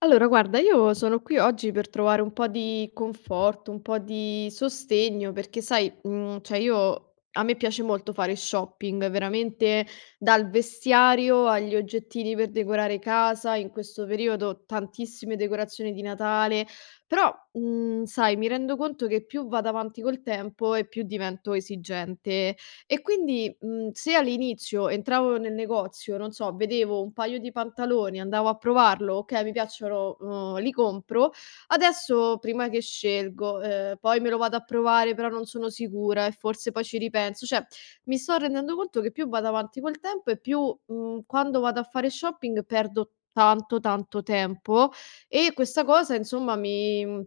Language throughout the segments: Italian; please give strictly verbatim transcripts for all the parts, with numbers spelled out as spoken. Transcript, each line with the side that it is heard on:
left: Allora guarda, io sono qui oggi per trovare un po' di conforto, un po' di sostegno, perché sai, mhmm, cioè io a me piace molto fare shopping, veramente dal vestiario agli oggettini per decorare casa, in questo periodo tantissime decorazioni di Natale. Però, mhmm, sai, mi rendo conto che più vado avanti col tempo e più divento esigente. E quindi, mhmm, se all'inizio entravo nel negozio, non so, vedevo un paio di pantaloni, andavo a provarlo, okay, mi piacciono, uhm, li compro. Adesso prima che scelgo, ehm, poi me lo vado a provare, però non sono sicura e forse poi ci ripenso, cioè mi sto rendendo conto che più vado avanti col tempo e più, mhmm, quando vado a fare shopping perdo tanto, tanto tempo, e questa cosa insomma mi mhmm,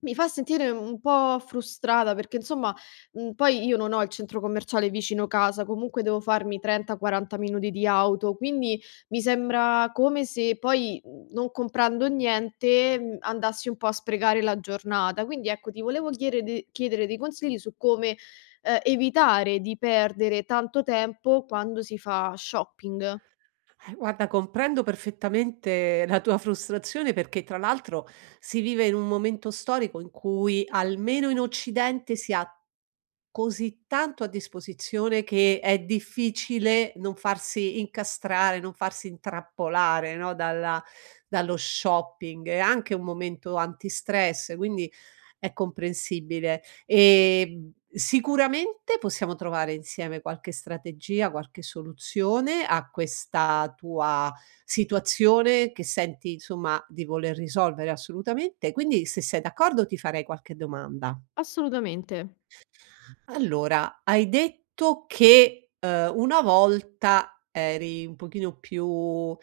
left: mi fa sentire un po' frustrata, perché insomma, mhmm, poi io non ho il centro commerciale vicino casa, comunque devo farmi trenta, quaranta minuti di auto. Quindi mi sembra come se poi, mhmm, non comprando niente, mhmm, andassi un po' a sprecare la giornata. Quindi ecco, ti volevo chiere de chiedere dei consigli su come, ehm, evitare di perdere tanto tempo quando si fa shopping.
right: Eh, guarda, comprendo perfettamente la tua frustrazione perché tra l'altro si vive in un momento storico in cui almeno in Occidente si ha così tanto a disposizione che è difficile non farsi incastrare, non farsi intrappolare, no, dalla- dallo shopping. È anche un momento antistress, quindi è comprensibile. Ehm, sicuramente possiamo trovare insieme qualche strategia, qualche soluzione a questa tua situazione che senti, insomma, di voler risolvere assolutamente. Quindi, se sei d'accordo, ti farei qualche domanda.
left: Assolutamente.
right: Allora, hai detto che, uhm, una volta eri un pochino più, uhm,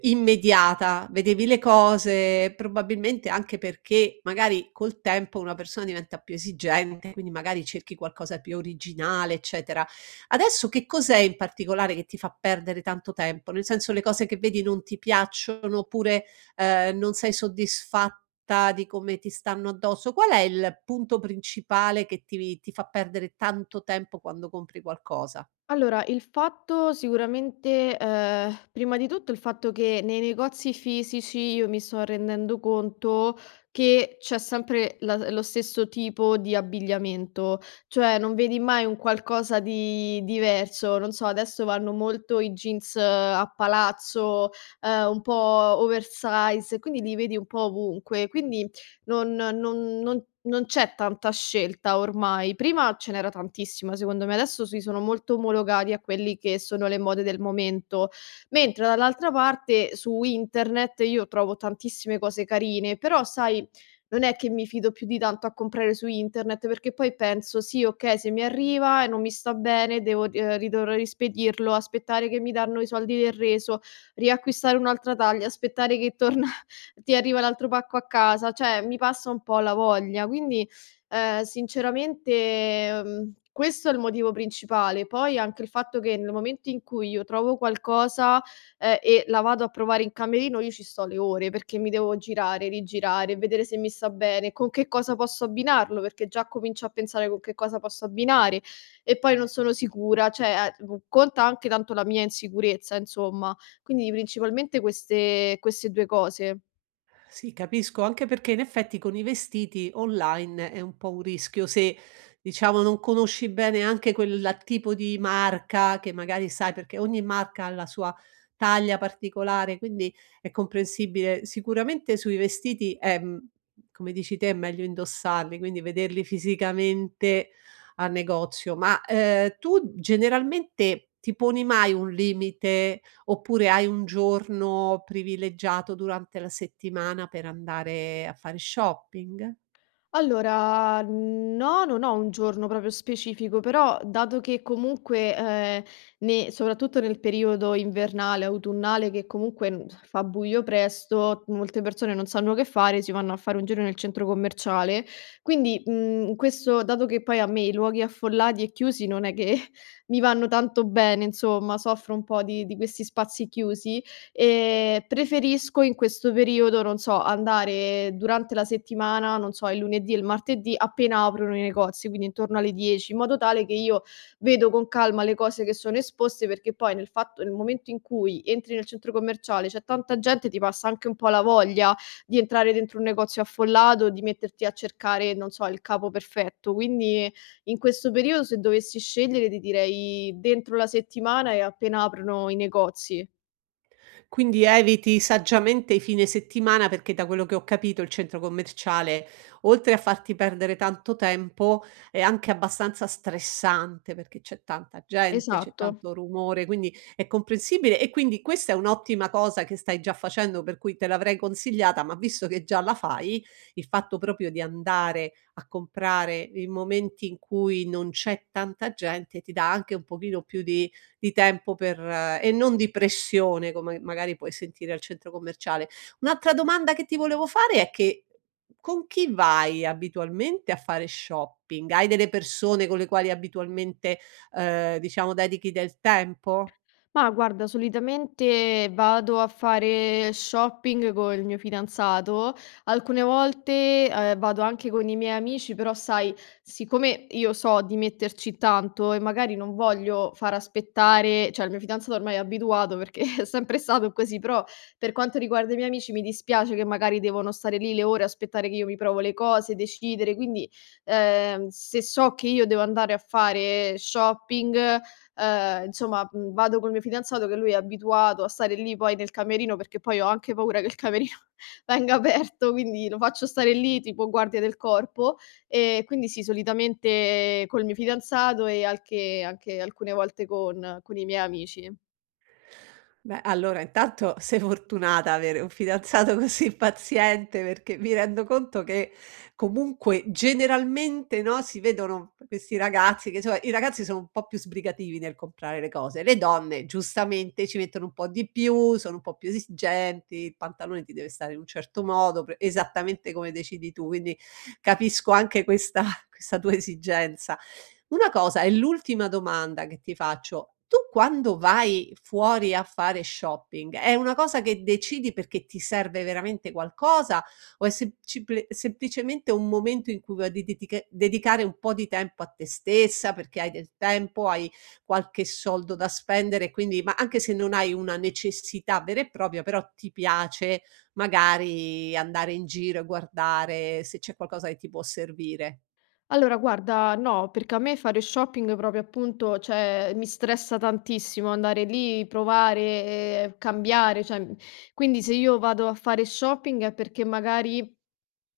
right: immediata, vedevi le cose, probabilmente anche perché magari col tempo una persona diventa più esigente, quindi magari cerchi qualcosa di più originale, eccetera. Adesso che cos'è in particolare che ti fa perdere tanto tempo? Nel senso, le cose che vedi non ti piacciono, oppure, ehm, non sei soddisfatta città, di come ti stanno addosso. Qual è il punto principale che ti ti fa perdere tanto tempo quando compri qualcosa?
left: Allora, il fatto sicuramente, ehm, prima di tutto il fatto che nei negozi fisici io mi sto rendendo conto che c'è sempre la lo stesso tipo di abbigliamento, cioè non vedi mai un qualcosa di diverso. Non so, adesso vanno molto i jeans eh, a palazzo, ehm, un po' oversize, quindi li vedi un po' ovunque. Quindi non non non non c'è tanta scelta ormai. Prima ce n'era tantissima secondo me, adesso si sono molto omologati a quelli che sono le mode del momento, mentre dall'altra parte su internet io trovo tantissime cose carine, però sai, non è che mi fido più di tanto a comprare su internet, perché poi penso: "Sì, okay, se mi arriva e non mi sta bene devo eh, ri ehm, ridor rispedirlo, aspettare che mi danno i soldi del reso, riacquistare un'altra taglia, aspettare che torna, ti arriva l'altro pacco a casa", cioè mi passa un po' la voglia. Quindi, ehm, sinceramente, mhmm, questo è il motivo principale. Poi anche il fatto che nel momento in cui io trovo qualcosa, ehm, e la vado a provare in camerino, io ci sto le ore, perché mi devo girare, rigirare, vedere se mi sta bene, con che cosa posso abbinarlo, perché già comincio a pensare con che cosa posso abbinare, e poi non sono sicura, cioè, ehm, conta anche tanto la mia insicurezza, insomma. Quindi principalmente queste queste due cose.
right: Sì, capisco, anche perché in effetti con i vestiti online è un po' un rischio se, diciamo, non conosci bene anche quel tipo di marca che magari sai, perché ogni marca ha la sua taglia particolare, quindi è comprensibile. Sicuramente sui vestiti è, mh, come dici te, è meglio indossarli, quindi vederli fisicamente al negozio. Ma eh, tu generalmente ti poni mai un limite? Oppure hai un giorno privilegiato durante la settimana per andare a fare shopping?
left: Allora, no, non ho un giorno proprio specifico, però dato che comunque, eh, ne- soprattutto nel periodo invernale, autunnale, che comunque n- fa buio presto, molte persone non sanno che fare, si vanno a fare un giro nel centro commerciale. Quindi, mm, questo, dato che poi a me i luoghi affollati e chiusi non è che mi vanno tanto bene, insomma, soffro un po' di, di questi spazi chiusi. Ehm, preferisco in questo periodo, non so, andare durante la settimana, non so, il lunedì e il martedì appena aprono i negozi, quindi intorno alle dieci, in modo tale che io vedo con calma le cose che sono esposte, perché poi nel fatto nel momento in cui entri nel centro commerciale, c'è tanta gente, ti passa anche un po' la voglia di entrare dentro un negozio affollato, di metterti a cercare, non so, il capo perfetto. Quindi in questo periodo se dovessi scegliere ti direi dentro la settimana e appena aprono i negozi.
right: Quindi eviti saggiamente i fine settimana perché da quello che ho capito il centro commerciale, oltre a farti perdere tanto tempo, è anche abbastanza stressante perché c'è tanta gente, c'è
left: Esatto.
right: tanto rumore, quindi è comprensibile e quindi questa è un'ottima cosa che stai già facendo, per cui te l'avrei consigliata, ma visto che già la fai, il fatto proprio di andare a comprare in momenti in cui non c'è tanta gente ti dà anche un pochino più di di tempo per eh, e non di pressione come magari puoi sentire al centro commerciale. Un'altra domanda che ti volevo fare è che con chi vai abitualmente a fare shopping? Hai delle persone con le quali abitualmente, ehm, diciamo dedichi del tempo?
left: Ma guarda, solitamente vado a fare shopping col mio fidanzato, alcune volte, ehm, vado anche con i miei amici, però sai, siccome io so di metterci tanto e magari non voglio far aspettare, cioè il mio fidanzato ormai è abituato perché è sempre stato così, però per quanto riguarda i miei amici mi dispiace che magari devono stare lì le ore, aspettare che io mi provo le cose, decidere. Quindi, ehm, se so che io devo andare a fare shopping Ehm, insomma, mhmm, vado col mio fidanzato che lui è abituato a stare lì poi nel camerino, perché poi ho anche paura che il camerino venga aperto, quindi lo faccio stare lì tipo guardia del corpo. E quindi sì, solitamente col mio fidanzato e alche anche alcune volte con con i miei amici.
right: Beh, allora intanto sei fortunata ad avere un fidanzato così paziente, perché mi rendo conto che comunque generalmente, no, si vedono questi ragazzi che insomma, i ragazzi sono un po' più sbrigativi nel comprare le cose. Le donne giustamente ci mettono un po' di più, sono un po' più esigenti, il pantalone ti deve stare in un certo modo, pre- esattamente come decidi tu, quindi capisco anche questa questa tua esigenza. Una cosa, è l'ultima domanda che ti faccio: tu quando vai fuori a fare shopping, è una cosa che decidi perché ti serve veramente qualcosa o è sempliple semplicemente un momento in cui vuoi deditica dedicare un po' di tempo a te stessa, perché hai del tempo, hai qualche soldo da spendere, quindi ma anche se non hai una necessità vera e propria, però ti piace magari andare in giro e guardare se c'è qualcosa che ti può servire?
left: Allora guarda, no, perché a me fare shopping proprio appunto cioè mi stressa tantissimo andare lì, provare, ehm, cambiare, cioè, mhmm, quindi se io vado a fare shopping è perché magari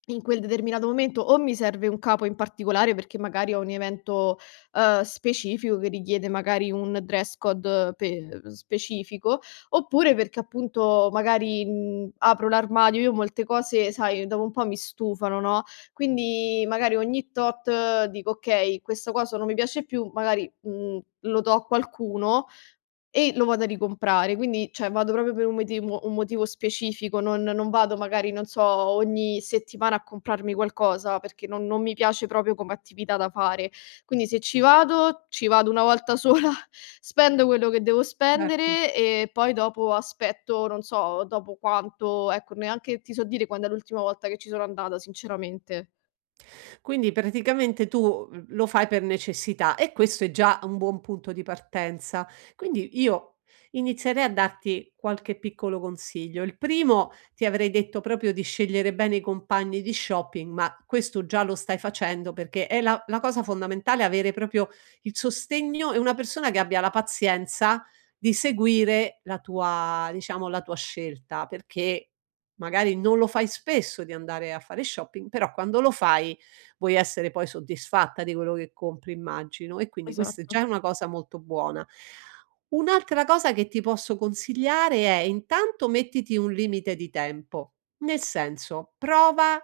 left: In quel determinato momento o mi serve un capo in particolare perché magari ho un evento, uhm, specifico che richiede magari un dress code pe specifico, oppure perché appunto magari, mhmm, apro l'armadio, io molte cose sai dopo un po' mi stufano, no, quindi magari ogni tot eh, dico: "Okay, questa cosa non mi piace più", magari, mhmm, lo do a qualcuno e lo vado a ricomprare, quindi cioè vado proprio per un motivo un motivo specifico, non non vado magari, non so, ogni settimana a comprarmi qualcosa, perché non non mi piace proprio come attività da fare. Quindi se ci vado, ci vado una volta sola, spendo quello che devo
right: Certo.
left: spendere e poi dopo aspetto, non so dopo quanto, ecco, neanche ti so dire quando è l'ultima volta che ci sono andata sinceramente.
right: Quindi praticamente tu mhmm, lo fai per necessità e questo è già un buon punto di partenza. Quindi io inizierei a darti qualche piccolo consiglio. Il primo ti avrei detto proprio di scegliere bene i compagni di shopping, ma questo già lo stai facendo perché è la, la cosa fondamentale avere proprio il sostegno e una persona che abbia la pazienza di seguire la tua, diciamo, la tua scelta, perché magari non lo fai spesso di andare a fare shopping, però quando lo fai vuoi essere poi soddisfatta di quello che compri immagino, e quindi questa è
left: Esatto.
right: già una cosa molto buona. Un'altra cosa che ti posso consigliare è intanto mettiti un limite di tempo, nel senso prova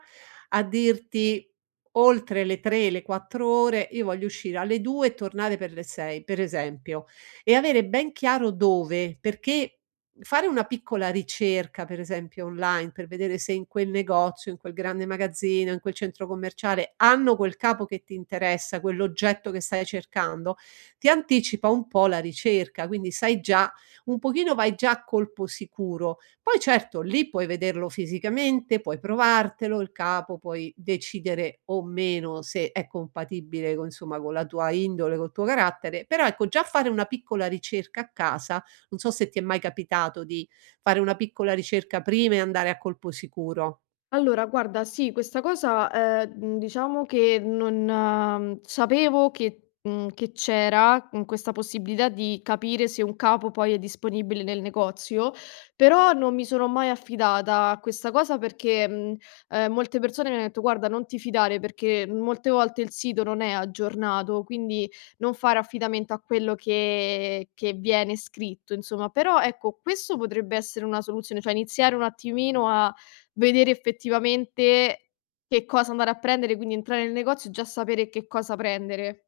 right: a dirti oltre le tre, le quattro ore io voglio uscire alle due e tornare per le sei per esempio e avere ben chiaro dove, perché fare una piccola ricerca, per esempio online, per vedere se in quel negozio, in quel grande magazzino, in quel centro commerciale hanno quel capo che ti interessa, quell'oggetto che stai cercando, ti anticipa un po' la ricerca, quindi sai già un pochino vai già a colpo sicuro. Poi certo, lì puoi vederlo fisicamente, puoi provartelo il capo, puoi decidere o meno se è compatibile con, insomma, con la tua indole, col tuo carattere, però ecco già fare una piccola ricerca a casa, non so se ti è mai capitato di fare una piccola ricerca prima e andare a colpo sicuro.
left: Allora guarda, sì, questa cosa, ehm, mhmm, diciamo che non ehm, sapevo che mhmm, che c'era, mhmm, questa possibilità di capire se un capo poi è disponibile nel negozio, però non mi sono mai affidata a questa cosa perché, mhmm, ehm, molte persone mi hanno detto: "Guarda non ti fidare perché molte volte il sito non è aggiornato, quindi non fare affidamento a quello che che viene scritto", insomma. Però ecco, questo potrebbe essere una soluzione, cioè iniziare un attimino a vedere effettivamente che cosa andare a prendere, quindi entrare nel negozio e già sapere che cosa prendere.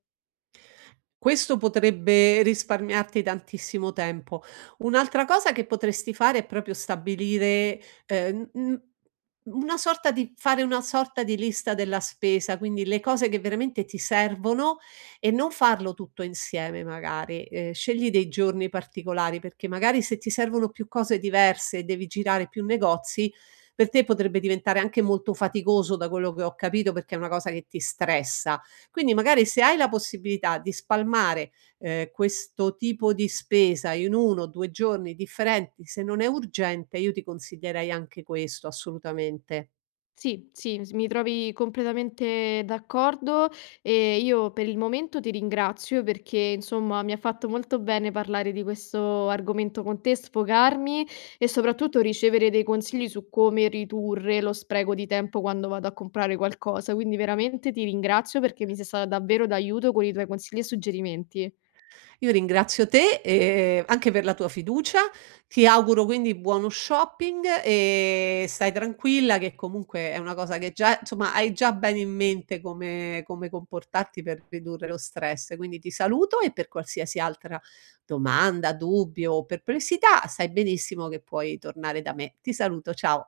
right: Questo potrebbe risparmiarti tantissimo tempo. Un'altra cosa che potresti fare è proprio stabilire, ehm, mhmm, una sorta di fare una sorta di lista della spesa, quindi le cose che veramente ti servono e non farlo tutto insieme magari. Ehm, scegli dei giorni particolari, perché magari se ti servono più cose diverse e devi girare più negozi, per te potrebbe diventare anche molto faticoso, da quello che ho capito, perché è una cosa che ti stressa. Quindi magari se hai la possibilità di spalmare, ehm, questo tipo di spesa in uno o due giorni differenti, se non è urgente, io ti consiglierei anche questo assolutamente.
left: Sì, sì, s mi trovi completamente d'accordo e io per il momento ti ringrazio perché, insomma, mi ha fatto molto bene parlare di questo argomento con te, sfogarmi e soprattutto ricevere dei consigli su come ridurre lo spreco di tempo quando vado a comprare qualcosa. Quindi veramente ti ringrazio perché mi sei stata davvero d'aiuto con i tuoi consigli e suggerimenti.
right: Io ringrazio te, ehm, anche per la tua fiducia. Ti auguro quindi buono shopping e stai tranquilla che comunque è una cosa che già insomma, hai già bene in mente come come comportarti per ridurre lo stress. Quindi ti saluto e per qualsiasi altra domanda, dubbio o perplessità, sai benissimo che puoi tornare da me. Ti saluto, ciao.